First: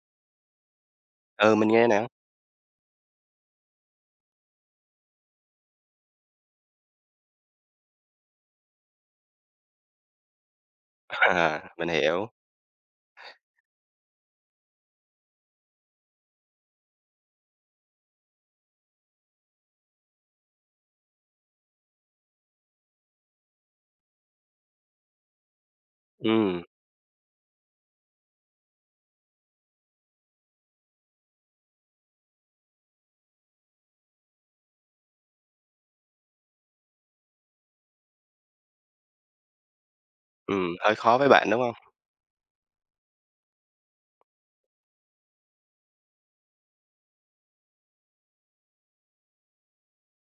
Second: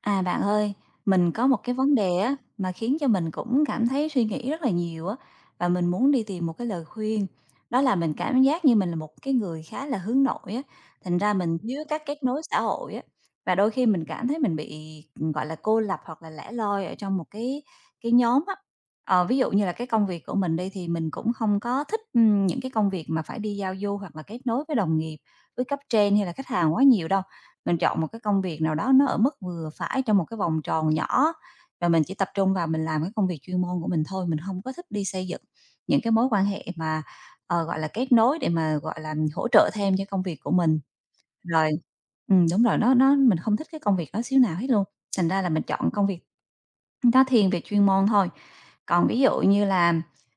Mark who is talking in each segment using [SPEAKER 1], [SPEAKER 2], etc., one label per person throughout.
[SPEAKER 1] À bạn ơi, mình có
[SPEAKER 2] Ừ,
[SPEAKER 1] một
[SPEAKER 2] mình
[SPEAKER 1] cái
[SPEAKER 2] nghe
[SPEAKER 1] vấn
[SPEAKER 2] nè.
[SPEAKER 1] đề á mà khiến cho mình cũng cảm thấy suy nghĩ rất là nhiều á và mình muốn đi tìm một cái lời khuyên. Đó là mình cảm giác như mình là một cái người khá là hướng nội á, thành ra mình thiếu
[SPEAKER 2] Mình
[SPEAKER 1] các kết
[SPEAKER 2] hiểu.
[SPEAKER 1] nối xã hội á và đôi khi mình cảm thấy mình bị gọi là cô lập hoặc là lẻ loi ở trong một cái nhóm á. Ờ, ví dụ như là cái công việc của mình đi thì mình cũng không có thích những cái công việc mà phải đi giao du hoặc là kết nối với đồng nghiệp, với cấp trên hay là khách
[SPEAKER 2] Ừm,
[SPEAKER 1] hàng quá nhiều đâu, mình chọn một cái công việc nào đó nó ở mức vừa phải trong một cái vòng tròn nhỏ và mình chỉ tập trung vào mình làm cái công việc chuyên môn của mình thôi, mình không có thích đi xây dựng những cái mối quan hệ mà, ờ, gọi là, kết nối để mà, gọi là, hỗ trợ thêm cho công việc của mình.
[SPEAKER 2] hơi khó với bạn, đúng
[SPEAKER 1] Rồi,
[SPEAKER 2] hông?
[SPEAKER 1] đúng rồi, nó mình không thích cái công việc đó xíu nào hết luôn, thành ra là mình chọn công việc nó thiên về chuyên môn thôi. Còn ví dụ như là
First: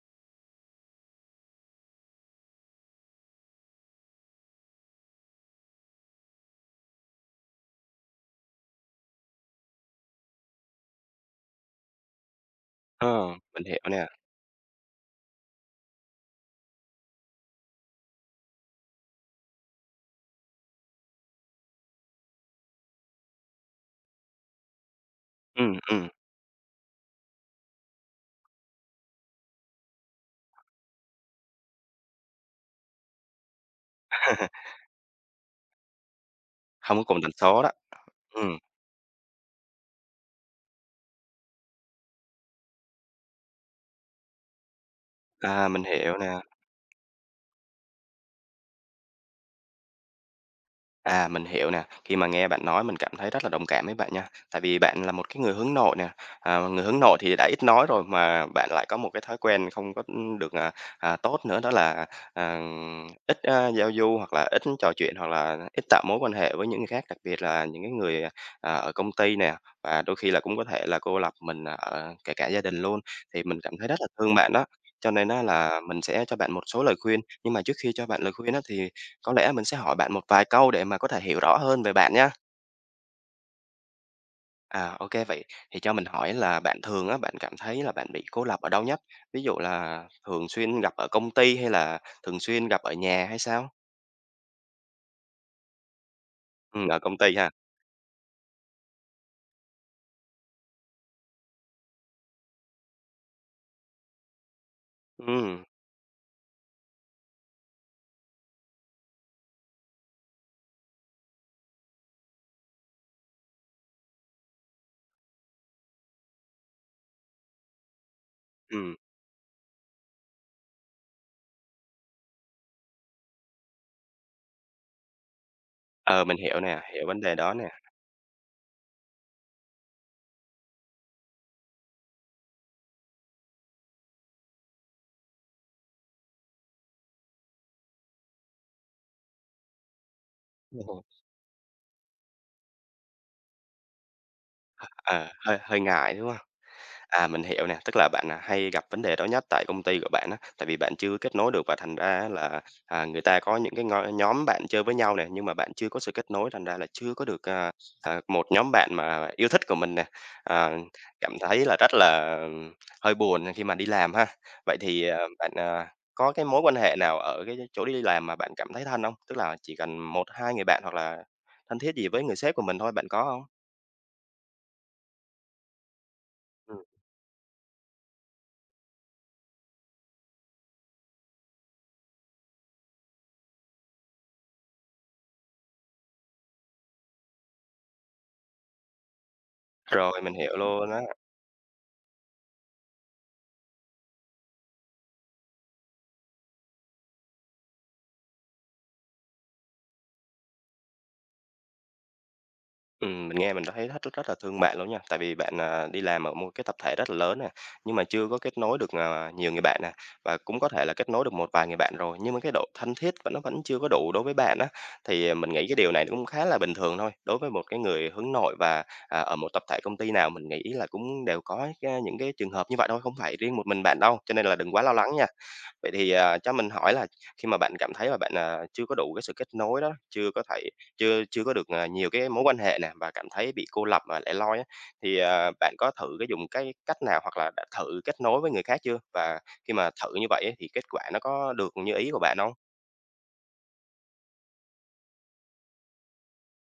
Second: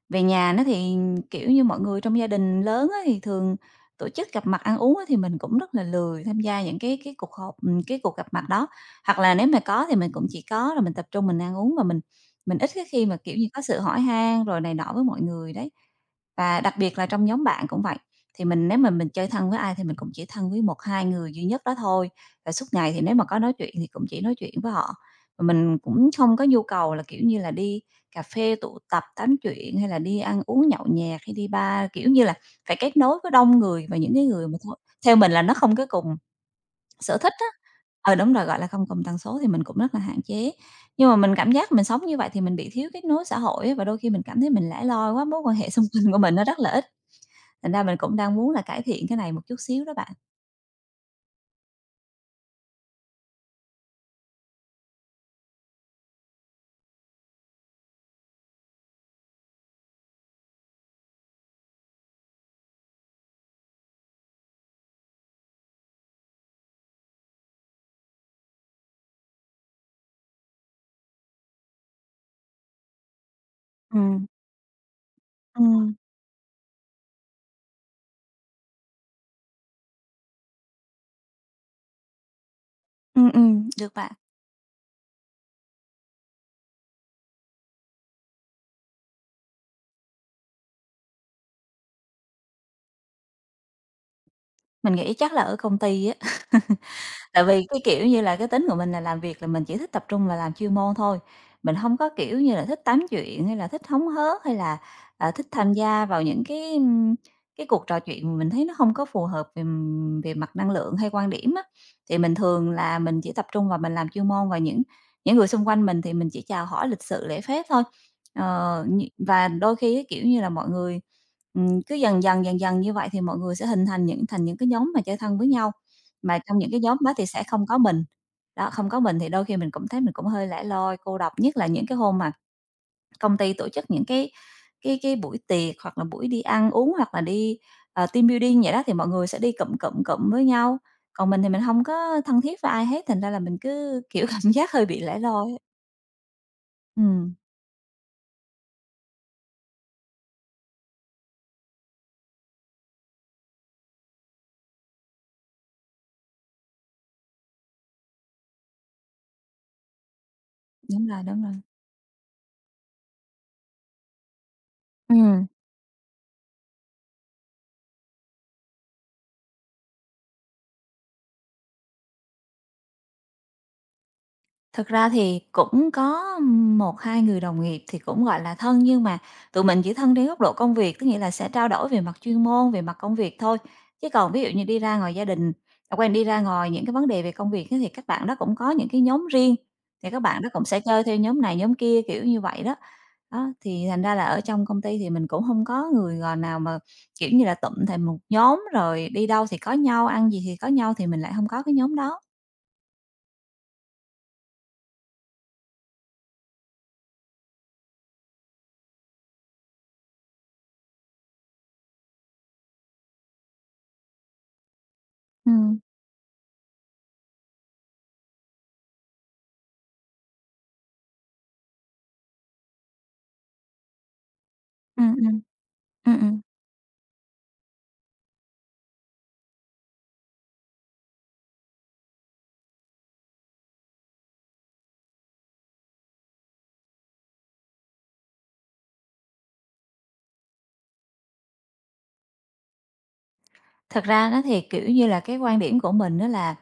[SPEAKER 1] về nhà nó thì, kiểu như, mọi người trong gia đình lớn á thì thường tổ chức gặp mặt ăn uống á thì mình cũng rất là lười tham gia những cái cuộc họp, cái cuộc gặp mặt đó. Hoặc là nếu mà có thì mình cũng chỉ có là mình tập trung mình ăn uống và mình ít cái khi mà,
[SPEAKER 2] Ờ,
[SPEAKER 1] kiểu như, có
[SPEAKER 2] mình
[SPEAKER 1] sự
[SPEAKER 2] hiểu
[SPEAKER 1] hỏi
[SPEAKER 2] nè.
[SPEAKER 1] han rồi này nọ với mọi người đấy. Và đặc biệt là trong nhóm bạn cũng vậy, thì mình nếu mà mình chơi thân với ai thì mình cũng chỉ thân với một hai người duy nhất đó thôi, và suốt ngày thì nếu mà có nói chuyện thì cũng chỉ nói chuyện với họ và
[SPEAKER 2] Ừm,
[SPEAKER 1] mình
[SPEAKER 2] ừm,
[SPEAKER 1] cũng không có nhu cầu là, kiểu như là, đi cà phê tụ tập tám chuyện hay là đi ăn uống nhậu nhẹt hay đi bar, kiểu như là, phải kết nối với đông người và những cái người mà thôi, theo mình là nó không có cùng
[SPEAKER 2] hông có
[SPEAKER 1] sở
[SPEAKER 2] cùng tần
[SPEAKER 1] thích á.
[SPEAKER 2] số đó.
[SPEAKER 1] Ờ, đúng rồi,
[SPEAKER 2] Ừm,
[SPEAKER 1] gọi là, không cùng tần số thì mình cũng rất là hạn chế. Nhưng mà mình cảm giác mình sống như vậy thì mình bị thiếu kết nối xã hội á, và đôi khi mình cảm thấy mình lẻ loi quá, mối quan hệ
[SPEAKER 2] mình
[SPEAKER 1] xung quanh của
[SPEAKER 2] hiểu
[SPEAKER 1] mình
[SPEAKER 2] nè.
[SPEAKER 1] nó rất là ít, thành ra mình cũng đang muốn là cải thiện cái này một chút xíu đó bạn.
[SPEAKER 2] Mình hiểu nè. Khi mà nghe bạn nói mình cảm thấy rất là đồng cảm với bạn nha. Tại vì bạn là một cái người hướng nội nè. Người hướng nội thì đã ít nói rồi mà bạn lại có một cái thói quen không có được tốt nữa đó là à, ít giao du hoặc là ít trò chuyện hoặc là ít tạo mối quan hệ với những người khác, đặc biệt là những cái người ở công ty nè và đôi khi là cũng có thể là cô lập mình ở kể cả gia đình luôn. Thì mình cảm thấy rất là
[SPEAKER 1] Ừm,
[SPEAKER 2] thương bạn đó. Cho nên á là
[SPEAKER 1] ừm,
[SPEAKER 2] mình sẽ cho bạn một số lời khuyên, nhưng mà trước khi cho bạn lời khuyên á thì có lẽ mình sẽ hỏi bạn một vài câu để mà có thể hiểu rõ hơn về bạn nhé.
[SPEAKER 1] được bạn.
[SPEAKER 2] À, ok vậy thì cho mình hỏi là bạn thường á, bạn cảm thấy là bạn bị cô lập ở đâu nhất? Ví dụ là thường xuyên gặp ở công ty hay là thường xuyên gặp ở nhà hay sao?
[SPEAKER 1] Mình nghĩ chắc là ở công ty á.
[SPEAKER 2] Ở công ty
[SPEAKER 1] Tại
[SPEAKER 2] ha.
[SPEAKER 1] vì cái, kiểu như là, cái tính của mình là làm việc là mình chỉ thích tập trung và làm chuyên môn thôi, mình không có, kiểu như là, thích tám chuyện hay là thích hóng hớt hay là, à, thích
[SPEAKER 2] Ừ,
[SPEAKER 1] tham gia vào những cái, cái cuộc trò chuyện mà mình thấy nó không có phù hợp về, về mặt năng lượng hay quan điểm á. Thì mình thường là mình chỉ tập trung vào mình làm chuyên môn và những người xung quanh mình thì mình chỉ chào hỏi lịch sự lễ phép thôi. Ờ,
[SPEAKER 2] ừm,
[SPEAKER 1] nh Và đôi khi á, kiểu như là, mọi người, cứ dần dần, dần dần như vậy thì mọi người sẽ hình thành những cái nhóm mà chơi thân với nhau.
[SPEAKER 2] ờ, mình
[SPEAKER 1] Mà trong
[SPEAKER 2] hiểu
[SPEAKER 1] những cái
[SPEAKER 2] nè,
[SPEAKER 1] nhóm
[SPEAKER 2] hiểu
[SPEAKER 1] đó
[SPEAKER 2] vấn
[SPEAKER 1] thì
[SPEAKER 2] đề
[SPEAKER 1] sẽ
[SPEAKER 2] đó
[SPEAKER 1] không
[SPEAKER 2] nè.
[SPEAKER 1] có mình. Đó, không có mình thì đôi khi mình cũng thấy mình cũng hơi lẻ loi, cô độc, nhất là những cái hôm mà công ty tổ chức những cái buổi tiệc hoặc là buổi đi ăn uống hoặc là đi, ờ, team building vậy đó, thì mọi người sẽ đi cụm, cụm, cụm với nhau,
[SPEAKER 2] Ừ.
[SPEAKER 1] còn mình thì mình không có thân thiết với ai hết, thành ra là mình cứ, kiểu, cảm giác hơi bị lẻ
[SPEAKER 2] Ờ,
[SPEAKER 1] loi á.
[SPEAKER 2] hơi hơi ngại, đúng không? À,
[SPEAKER 1] Ừm,
[SPEAKER 2] mình hiểu nè, tức là bạn, hay gặp vấn đề đó nhất tại công ty của bạn á, tại vì bạn chưa kết nối được và thành ra á là, người ta có những cái ngoi nhóm bạn chơi với nhau nè, nhưng mà bạn chưa có sự kết nối, thành ra là chưa có được, một nhóm bạn mà yêu thích của mình nè. Ờ,
[SPEAKER 1] đúng rồi,
[SPEAKER 2] cảm
[SPEAKER 1] đúng rồi.
[SPEAKER 2] thấy là rất là hơi buồn khi mà đi làm ha. Vậy thì,
[SPEAKER 1] Ừm.
[SPEAKER 2] bạn, có cái mối quan hệ nào ở cái chỗ đi làm mà bạn cảm thấy thân không? Tức là chỉ cần một 2 người bạn hoặc là thân thiết gì với người sếp của mình thôi, bạn có không?
[SPEAKER 1] Thực ra thì cũng có
[SPEAKER 2] Ừm,
[SPEAKER 1] một hai người đồng nghiệp thì cũng, gọi là, thân nhưng mà tụi mình chỉ thân trên góc độ công việc, tức nghĩa là sẽ trao đổi về mặt chuyên môn, về mặt công việc thôi. Chứ còn ví dụ như đi ra ngoài gia đình, à, quên, đi ra ngoài những cái vấn đề về công việc á thì các bạn đó cũng có những cái nhóm riêng, thì các
[SPEAKER 2] rồi, mình
[SPEAKER 1] bạn đó
[SPEAKER 2] hiểu
[SPEAKER 1] cũng sẽ
[SPEAKER 2] luôn á.
[SPEAKER 1] chơi theo nhóm này, nhóm kia, kiểu như vậy đó. Đó, thì thành ra là ở trong công ty thì mình cũng không có người, gọi, nào mà, kiểu như là, tụm thành một nhóm rồi đi đâu thì có nhau, ăn gì thì có nhau thì mình lại không có cái nhóm đó.
[SPEAKER 2] Mình nghe mình đã thấy rất rất rất là thương bạn luôn nha, tại vì bạn, đi làm ở một cái tập thể rất là lớn nè, nhưng mà chưa có kết nối được, nhiều người bạn nè, và cũng có thể là kết nối được một vài người bạn rồi, nhưng mà cái độ thân thiết và nó vẫn chưa có đủ đối với bạn á. Thì, mình nghĩ cái
[SPEAKER 1] Ừm,
[SPEAKER 2] điều này cũng khá là bình thường thôi, đối với một cái người hướng nội và, ở một tập thể công ty nào mình nghĩ là cũng đều có cái những cái trường hợp như vậy thôi, không phải riêng một mình bạn đâu, cho nên là đừng quá lo
[SPEAKER 1] ừm,
[SPEAKER 2] lắng nha.
[SPEAKER 1] ừm,
[SPEAKER 2] Vậy thì,
[SPEAKER 1] ừm, ừm.
[SPEAKER 2] cho mình hỏi là khi mà bạn cảm thấy là bạn, chưa có đủ cái sự kết nối đó, chưa có thể chưa chưa có được, nhiều cái mối quan hệ nè, và cảm thấy bị cô lập và lẻ loi á, thì, bạn có thử cái dùng cái cách nào hoặc là đã thử kết nối với người khác chưa? Và khi mà thử như vậy á thì kết quả nó có được như ý của bạn không?
[SPEAKER 1] Thật ra nó thì, kiểu như là, cái quan điểm của mình đó là,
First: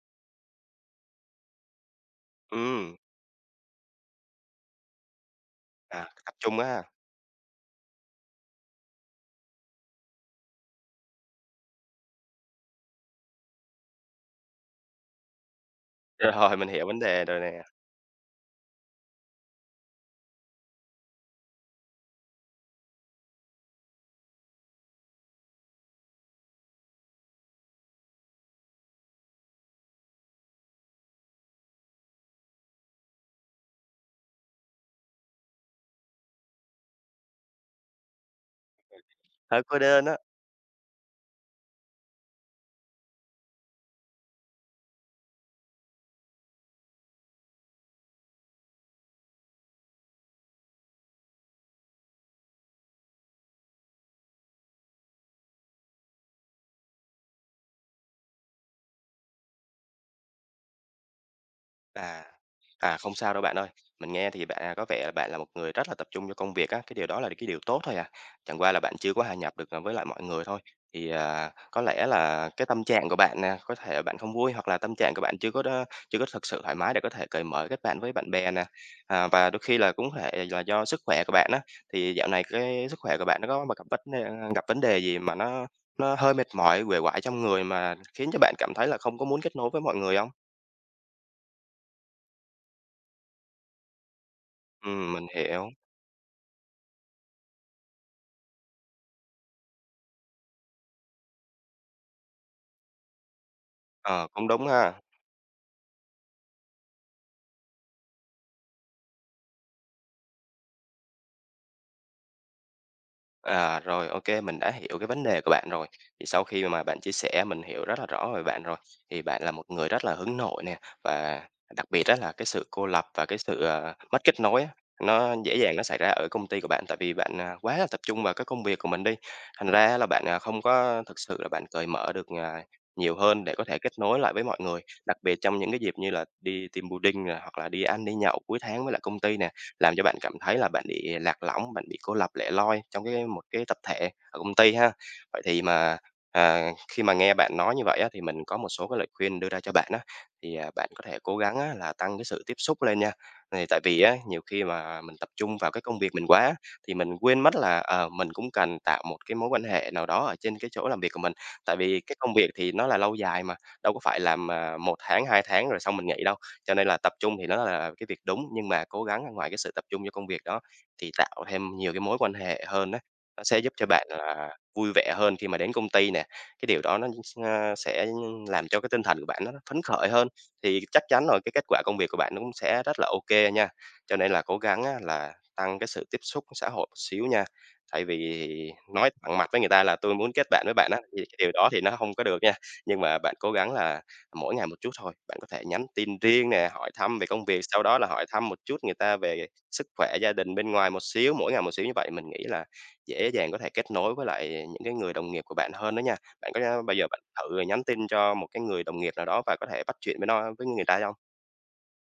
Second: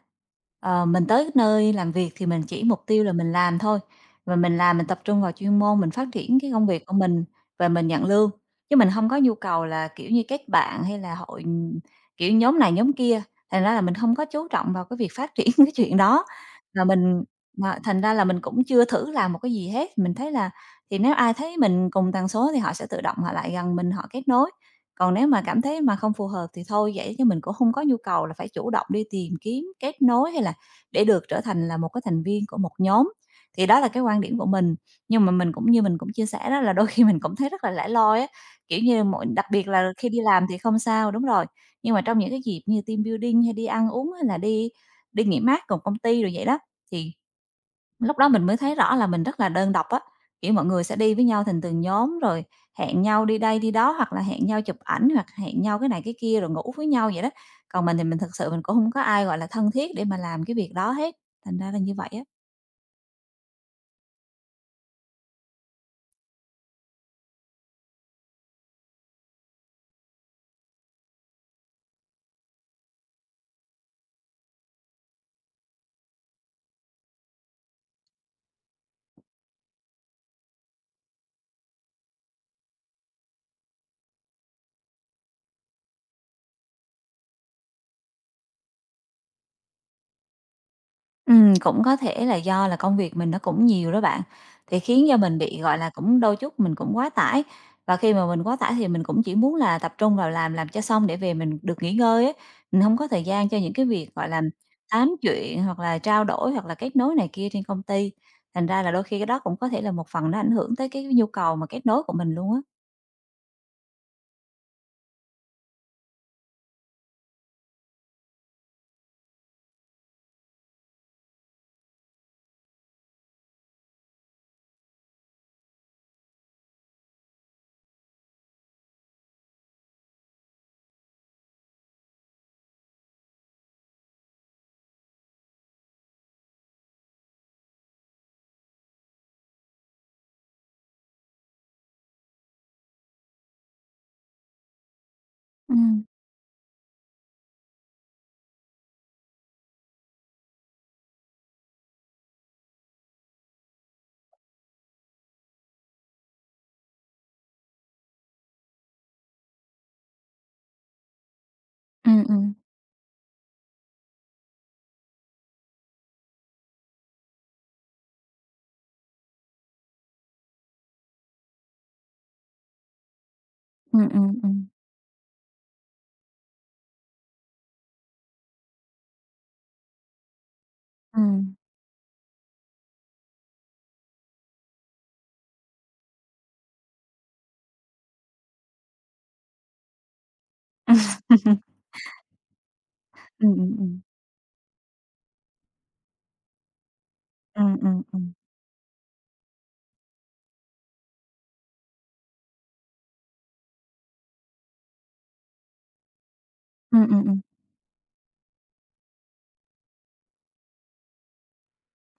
[SPEAKER 1] ờ, mình tới nơi làm việc thì mình chỉ mục
[SPEAKER 2] Ừ,
[SPEAKER 1] tiêu là mình làm thôi, và mình làm mình tập trung vào chuyên môn, mình phát
[SPEAKER 2] tập
[SPEAKER 1] triển cái
[SPEAKER 2] trung
[SPEAKER 1] công
[SPEAKER 2] á.
[SPEAKER 1] việc của mình và mình nhận lương. Chứ mình không có nhu cầu là, kiểu như, kết bạn hay là hội, kiểu, nhóm này nhóm kia, thành ra là mình không có chú trọng vào cái việc phát triển cái chuyện đó.
[SPEAKER 2] Rồi, mình
[SPEAKER 1] Và
[SPEAKER 2] hiểu vấn
[SPEAKER 1] mình
[SPEAKER 2] đề rồi nè,
[SPEAKER 1] Mà thành ra là mình cũng chưa thử làm một cái gì hết, mình thấy là thì nếu ai thấy mình cùng tần số thì họ sẽ tự động họ lại gần mình, họ kết nối. Còn nếu mà cảm thấy mà không phù hợp thì thôi, vậy chứ mình cũng không có nhu cầu là phải chủ động đi tìm kiếm kết nối hay là để được trở thành là một cái thành viên của một nhóm. Thì đó là cái quan điểm của mình, nhưng mà mình cũng như mình cũng chia sẻ đó là đôi khi mình cũng thấy rất là lẻ loi á, kiểu như, mỗi đặc
[SPEAKER 2] hơi
[SPEAKER 1] biệt
[SPEAKER 2] cô
[SPEAKER 1] là
[SPEAKER 2] đơn
[SPEAKER 1] khi đi
[SPEAKER 2] á.
[SPEAKER 1] làm thì không sao đúng rồi, nhưng mà trong những cái dịp như team building hay đi ăn uống hay là đi đi nghỉ mát cùng công ty rồi vậy đó, thì lúc đó mình mới thấy rõ là mình rất là đơn độc á, kiểu, mọi người sẽ đi với nhau thành từng nhóm rồi hẹn nhau đi đây đi đó, hoặc là hẹn nhau chụp ảnh, hoặc hẹn nhau cái này cái kia rồi ngủ với nhau vậy đó. Còn mình thì mình thực sự mình cũng không có ai, gọi là, thân thiết để mà làm cái việc đó hết, thành ra là như vậy á.
[SPEAKER 2] À, không sao đâu bạn ơi. Mình nghe thì bạn có vẻ là bạn là một người rất là tập trung cho công việc á, cái điều đó là cái điều tốt thôi à. Chẳng qua là bạn chưa có hòa nhập được à, với lại mọi người thôi. Thì có lẽ là cái tâm trạng của bạn nè, có thể bạn không vui hoặc là tâm trạng của bạn chưa có chưa có thực sự thoải mái để có thể cởi mở kết bạn với bạn bè nè. À, và đôi khi là cũng có thể là do sức khỏe của bạn á. Thì dạo này cái sức khỏe của bạn nó có mà gặp vấn đề, gặp vấn đề gì mà nó hơi mệt mỏi, uể oải trong người mà khiến cho bạn cảm thấy là không có muốn kết nối với mọi người không?
[SPEAKER 1] Cũng có thể là do là công việc mình nó cũng nhiều đó bạn, thì
[SPEAKER 2] Ừ,
[SPEAKER 1] khiến cho
[SPEAKER 2] mình
[SPEAKER 1] mình bị,
[SPEAKER 2] hiểu.
[SPEAKER 1] gọi là, cũng đôi chút mình cũng quá tải. Và khi mà mình quá tải thì mình cũng chỉ muốn là tập trung vào làm cho xong để về mình được nghỉ ngơi á, mình không có thời gian cho những cái việc,
[SPEAKER 2] Ờ,
[SPEAKER 1] gọi là,
[SPEAKER 2] cũng đúng ha.
[SPEAKER 1] tám chuyện hoặc là trao đổi hoặc là kết nối này kia trên công ty. Thành ra là đôi khi cái đó cũng có thể là một phần nó ảnh hưởng tới cái nhu cầu mà kết nối của mình luôn á.
[SPEAKER 2] Rồi, ok mình đã hiểu cái vấn đề của bạn rồi. Thì sau khi mà bạn chia sẻ mình hiểu rất là rõ về bạn rồi, thì bạn là một người rất là hướng nội nè, và đặc biệt đó là cái sự cô lập và cái sự, mất kết nối á, nó dễ dàng nó xảy ra ở công ty của bạn, tại vì bạn, quá là tập trung vào cái công việc của mình đi, thành ra là bạn, không có thực sự là bạn cởi mở được, nhiều hơn để có thể kết nối lại với mọi người, đặc biệt trong những cái dịp như là đi team building nè, hoặc là đi ăn, đi nhậu cuối tháng với lại công ty nè, làm cho bạn cảm thấy là bạn bị lạc lõng, bạn bị cô lập lẻ loi trong cái một cái tập thể ở công ty ha. Vậy thì mà,
[SPEAKER 1] Ừm,
[SPEAKER 2] khi mà nghe bạn nói như vậy á, thì mình có một số cái lời khuyên đưa ra cho bạn á, thì, bạn có thể cố gắng á là tăng cái sự tiếp xúc lên nha. Thì tại vì á, nhiều khi mà mình tập trung vào cái công việc mình quá á, thì mình quên mất là, mình cũng cần tạo một cái mối quan hệ nào đó ở trên cái chỗ làm việc của mình. Tại vì cái
[SPEAKER 1] ừm,
[SPEAKER 2] công việc
[SPEAKER 1] ừm,
[SPEAKER 2] thì nó là lâu dài mà, đâu có phải làm, 1 tháng, 2 tháng rồi xong mình nghỉ đâu. Cho nên là tập trung thì nó là cái việc đúng, nhưng mà cố gắng ngoài cái sự tập trung cho công việc đó thì tạo thêm nhiều cái mối quan hệ hơn đó nó sẽ giúp cho bạn
[SPEAKER 1] ừm, ừm,
[SPEAKER 2] là
[SPEAKER 1] ừm,
[SPEAKER 2] vui vẻ hơn khi mà đến công ty nè. Cái điều đó nó, sẽ làm cho cái tinh thần của bạn nó phấn khởi hơn, thì chắc chắn rồi cái
[SPEAKER 1] ừm.
[SPEAKER 2] kết quả công việc của bạn nó cũng sẽ rất là ok nha. Cho nên là cố gắng á là tăng cái sự tiếp xúc xã hội một xíu nha, thay vì nói thẳng mặt với người ta là "Tôi muốn kết bạn với bạn á", thì cái điều đó thì nó không có được nha. Nhưng mà bạn cố gắng
[SPEAKER 1] Ừm.
[SPEAKER 2] là mỗi ngày một chút thôi, bạn có thể nhắn tin riêng nè, hỏi thăm về công việc,
[SPEAKER 1] Ừm,
[SPEAKER 2] sau đó
[SPEAKER 1] ừm,
[SPEAKER 2] là hỏi
[SPEAKER 1] ừm.
[SPEAKER 2] thăm một chút người ta về sức khỏe, gia đình bên ngoài một xíu, mỗi ngày một xíu như vậy mình nghĩ là dễ dàng có thể kết nối với lại những cái người đồng nghiệp của bạn hơn đó nha. Bạn có, bao giờ
[SPEAKER 1] Ừm,
[SPEAKER 2] bạn
[SPEAKER 1] ừm, ừm.
[SPEAKER 2] thử nhắn tin cho một cái người đồng nghiệp nào đó và có thể bắt chuyện với nó với người ta không?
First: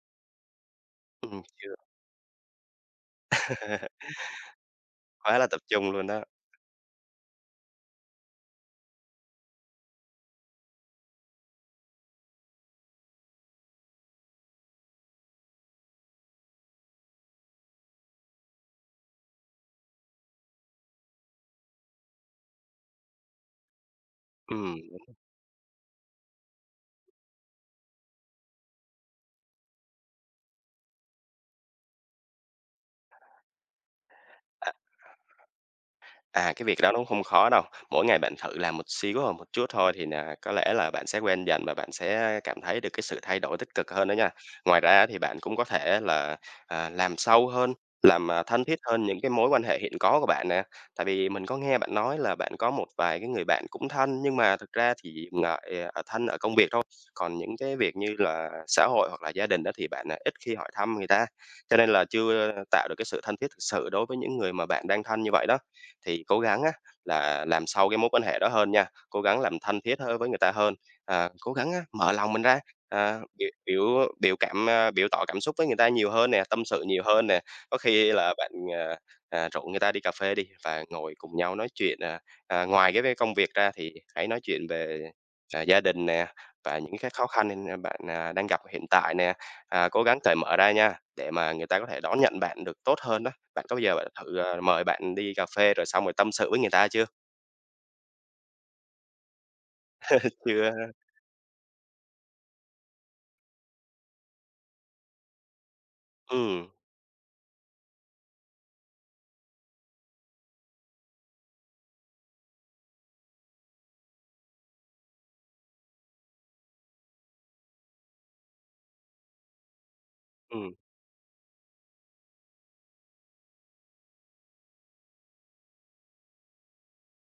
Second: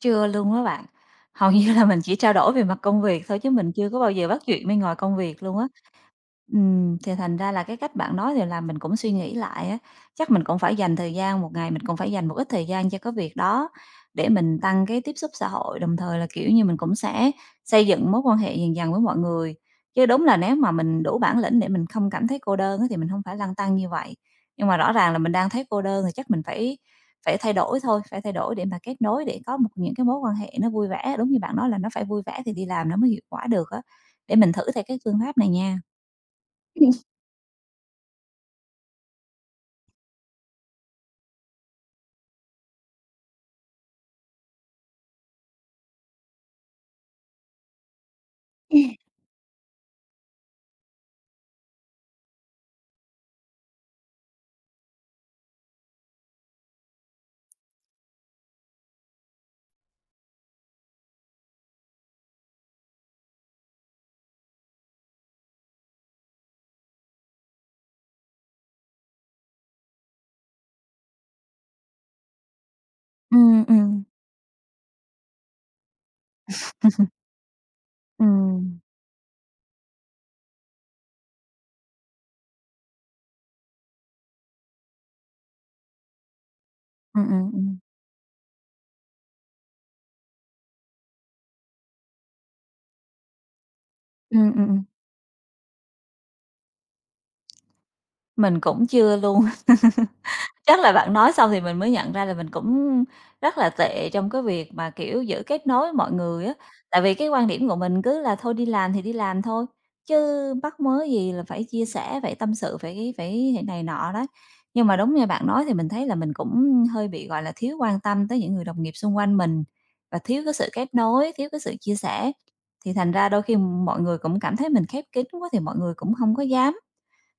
[SPEAKER 1] Chưa luôn á bạn. Hầu như
[SPEAKER 2] Chưa,
[SPEAKER 1] là mình chỉ trao đổi về mặt công việc thôi chứ mình chưa có bao giờ bắt chuyện bên ngoài công
[SPEAKER 2] quá
[SPEAKER 1] việc
[SPEAKER 2] là
[SPEAKER 1] luôn
[SPEAKER 2] tập
[SPEAKER 1] á.
[SPEAKER 2] trung luôn đó.
[SPEAKER 1] Thì thành ra là cái cách bạn nói thì làm mình cũng suy nghĩ lại á, chắc mình cũng phải dành thời gian, một ngày mình cũng phải dành một ít thời gian cho cái việc đó để mình tăng cái tiếp xúc xã hội, đồng thời là, kiểu như, mình cũng sẽ xây dựng mối quan hệ dần dần với mọi người. Chứ đúng là nếu mà mình đủ bản lĩnh để mình không cảm thấy cô đơn á thì mình không phải lăn tăn như vậy.
[SPEAKER 2] Ừ.
[SPEAKER 1] Nhưng mà rõ ràng là mình đang thấy cô đơn thì chắc mình phải phải thay đổi thôi, phải thay đổi để mà kết nối, để có một những cái mối quan hệ nó vui vẻ. Đúng như bạn nói là nó phải vui vẻ thì đi làm nó mới hiệu quả được á. Để mình thử theo cái phương pháp này nha.
[SPEAKER 2] À, cái việc đó nó không khó đâu. Mỗi ngày bạn thử làm một xíu hoặc một chút thôi thì là có lẽ là bạn sẽ quen dần và bạn sẽ cảm thấy được cái sự thay đổi tích cực hơn đó nha. Ngoài ra thì bạn cũng có thể là, làm sâu hơn, làm, thân thiết hơn những cái mối quan hệ hiện có của bạn nè. Tại vì mình có nghe bạn nói là bạn có một vài cái người bạn cũng thân, nhưng mà thực ra thì ngại ở thân ở công việc thôi, còn những cái việc như là xã hội hoặc là gia đình đó thì bạn, ít khi hỏi thăm người ta, cho nên là chưa tạo được cái sự thân thiết thực sự đối với những người mà bạn đang thân như vậy đó thì cố gắng á là làm sâu cái mối quan hệ đó hơn nha, cố gắng làm thân thiết hơn với người ta hơn, cố gắng á mở lòng mình ra, biểu
[SPEAKER 1] Ừm, ừm.
[SPEAKER 2] biểu biểu cảm, biểu tỏ cảm xúc với người ta nhiều hơn nè, tâm sự nhiều hơn nè. Có khi là bạn,
[SPEAKER 1] Ừm.
[SPEAKER 2] à, rủ người ta đi cà phê đi và ngồi cùng nhau nói chuyện, ngoài cái công việc ra thì hãy nói chuyện về, gia đình nè, và những cái khó
[SPEAKER 1] Ừm, ừm,
[SPEAKER 2] khăn
[SPEAKER 1] ừm.
[SPEAKER 2] bạn, đang gặp hiện tại nè. À, cố gắng cởi mở ra nha, để mà người ta có thể đón nhận bạn được tốt hơn đó. Bạn có bao giờ bạn thử,
[SPEAKER 1] Ừm, ừm, ừm.
[SPEAKER 2] mời bạn đi cà phê rồi xong rồi tâm sự với người ta chưa?
[SPEAKER 1] Mình cũng chưa luôn.
[SPEAKER 2] Chưa
[SPEAKER 1] Chắc là
[SPEAKER 2] ha?
[SPEAKER 1] bạn nói xong thì mình mới nhận ra là mình cũng rất là tệ trong cái việc mà, kiểu, giữ kết nối với mọi người á.
[SPEAKER 2] Ừm,
[SPEAKER 1] Tại vì cái quan điểm của mình cứ là thôi đi làm thì đi làm thôi, chứ mắc mớ gì là phải chia sẻ, phải tâm sự, phải phải thế này nọ đó. Nhưng mà đúng như bạn nói thì mình thấy là mình cũng hơi bị, gọi là, thiếu quan tâm tới những người đồng nghiệp xung quanh mình và thiếu cái sự
[SPEAKER 2] ừm,
[SPEAKER 1] kết nối, thiếu cái sự chia sẻ. Thì thành ra đôi khi mọi người cũng cảm thấy mình khép kín quá thì mọi người cũng hông có dám,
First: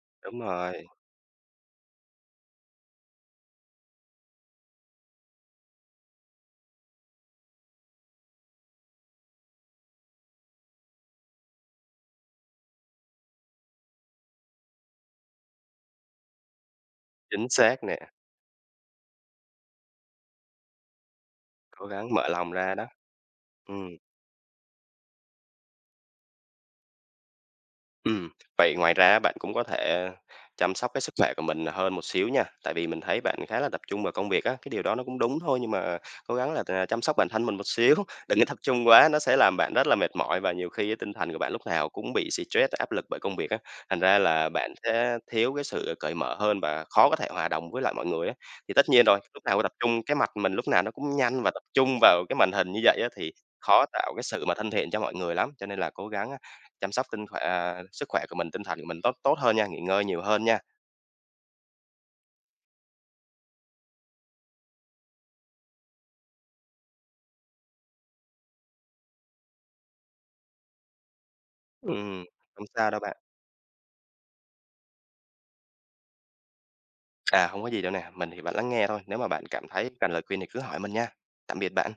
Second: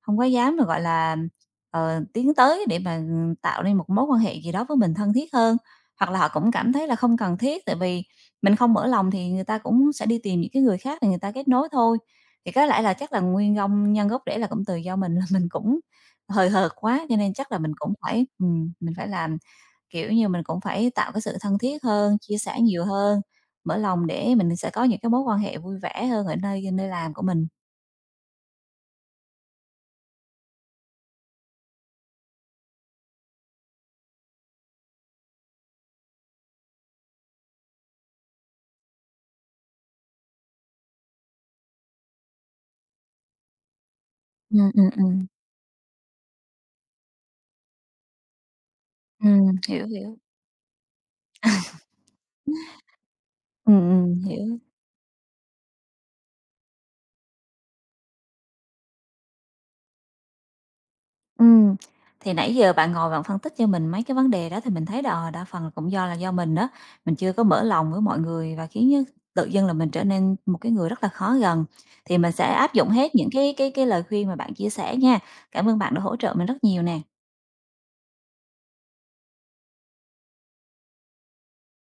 [SPEAKER 1] không có
[SPEAKER 2] đúng
[SPEAKER 1] dám mà, gọi
[SPEAKER 2] rồi,
[SPEAKER 1] là, ờ, tiến tới để mà, ừ, tạo nên một mối quan hệ gì đó với mình thân thiết hơn. Hoặc là họ cũng cảm thấy là không cần thiết, tại vì mình không mở lòng thì người ta cũng sẽ đi tìm những cái người khác để người ta kết nối thôi. Thì có lẽ là chắc là nguyên gông nhân gốc rễ là cũng từ do mình là mình cũng hời hợt quá, cho nên
[SPEAKER 2] chính
[SPEAKER 1] chắc là mình
[SPEAKER 2] xác
[SPEAKER 1] cũng
[SPEAKER 2] nè,
[SPEAKER 1] phải mình phải làm, kiểu như, mình cũng phải tạo cái sự thân thiết
[SPEAKER 2] cố gắng
[SPEAKER 1] hơn,
[SPEAKER 2] mở
[SPEAKER 1] chia
[SPEAKER 2] lòng
[SPEAKER 1] sẻ
[SPEAKER 2] ra
[SPEAKER 1] nhiều
[SPEAKER 2] đó.
[SPEAKER 1] hơn, mở
[SPEAKER 2] Ừm.
[SPEAKER 1] lòng để mình sẽ có những cái mối quan hệ vui vẻ hơn ở nơi nơi làm của mình.
[SPEAKER 2] Ừm, vậy ngoài ra bạn cũng có thể chăm sóc cái sức khỏe của mình hơn một xíu nha, tại vì mình thấy bạn khá là tập trung vào công việc á, cái điều đó nó cũng đúng thôi nhưng mà cố gắng là, chăm sóc bản thân mình một xíu, đừng có tập trung quá, nó sẽ làm bạn rất là mệt mỏi và nhiều khi á tinh thần của bạn lúc nào cũng bị stress, áp lực bởi công việc á, thành ra là
[SPEAKER 1] Ừm,
[SPEAKER 2] bạn
[SPEAKER 1] ừm,
[SPEAKER 2] sẽ
[SPEAKER 1] ừm.
[SPEAKER 2] thiếu cái sự cởi mở hơn và khó có thể hòa đồng với lại mọi người á. Thì tất nhiên rồi, lúc nào tập
[SPEAKER 1] Hiểu,
[SPEAKER 2] trung cái
[SPEAKER 1] hiểu.
[SPEAKER 2] mặt mình lúc nào nó cũng nhanh và tập trung vào cái màn hình như vậy á thì khó tạo cái sự mà
[SPEAKER 1] Hiểu.
[SPEAKER 2] thân thiện cho mọi người lắm, cho nên là cố gắng chăm sóc sức khỏe của mình, tinh thần của mình tốt tốt hơn nha, nghỉ ngơi nhiều hơn nha.
[SPEAKER 1] Ừm, thì nãy giờ bạn ngồi bạn phân tích cho mình mấy cái vấn đề đó thì mình thấy là, ờ, đa phần là cũng do là do mình đó, mình chưa có mở lòng với mọi người và khiến á tự dưng là mình trở nên một cái người rất là khó gần.
[SPEAKER 2] Ừm.
[SPEAKER 1] Thì mình sẽ
[SPEAKER 2] Hông
[SPEAKER 1] áp dụng
[SPEAKER 2] sao đâu
[SPEAKER 1] hết
[SPEAKER 2] bạn.
[SPEAKER 1] những cái lời khuyên mà bạn chia sẻ nha. Cảm ơn bạn đã hỗ trợ mình rất nhiều nè.
[SPEAKER 2] À, không có gì đâu nè, mình thì bạn lắng nghe thôi, nếu mà bạn cảm thấy cần lời khuyên thì cứ hỏi mình nha. Tạm biệt bạn.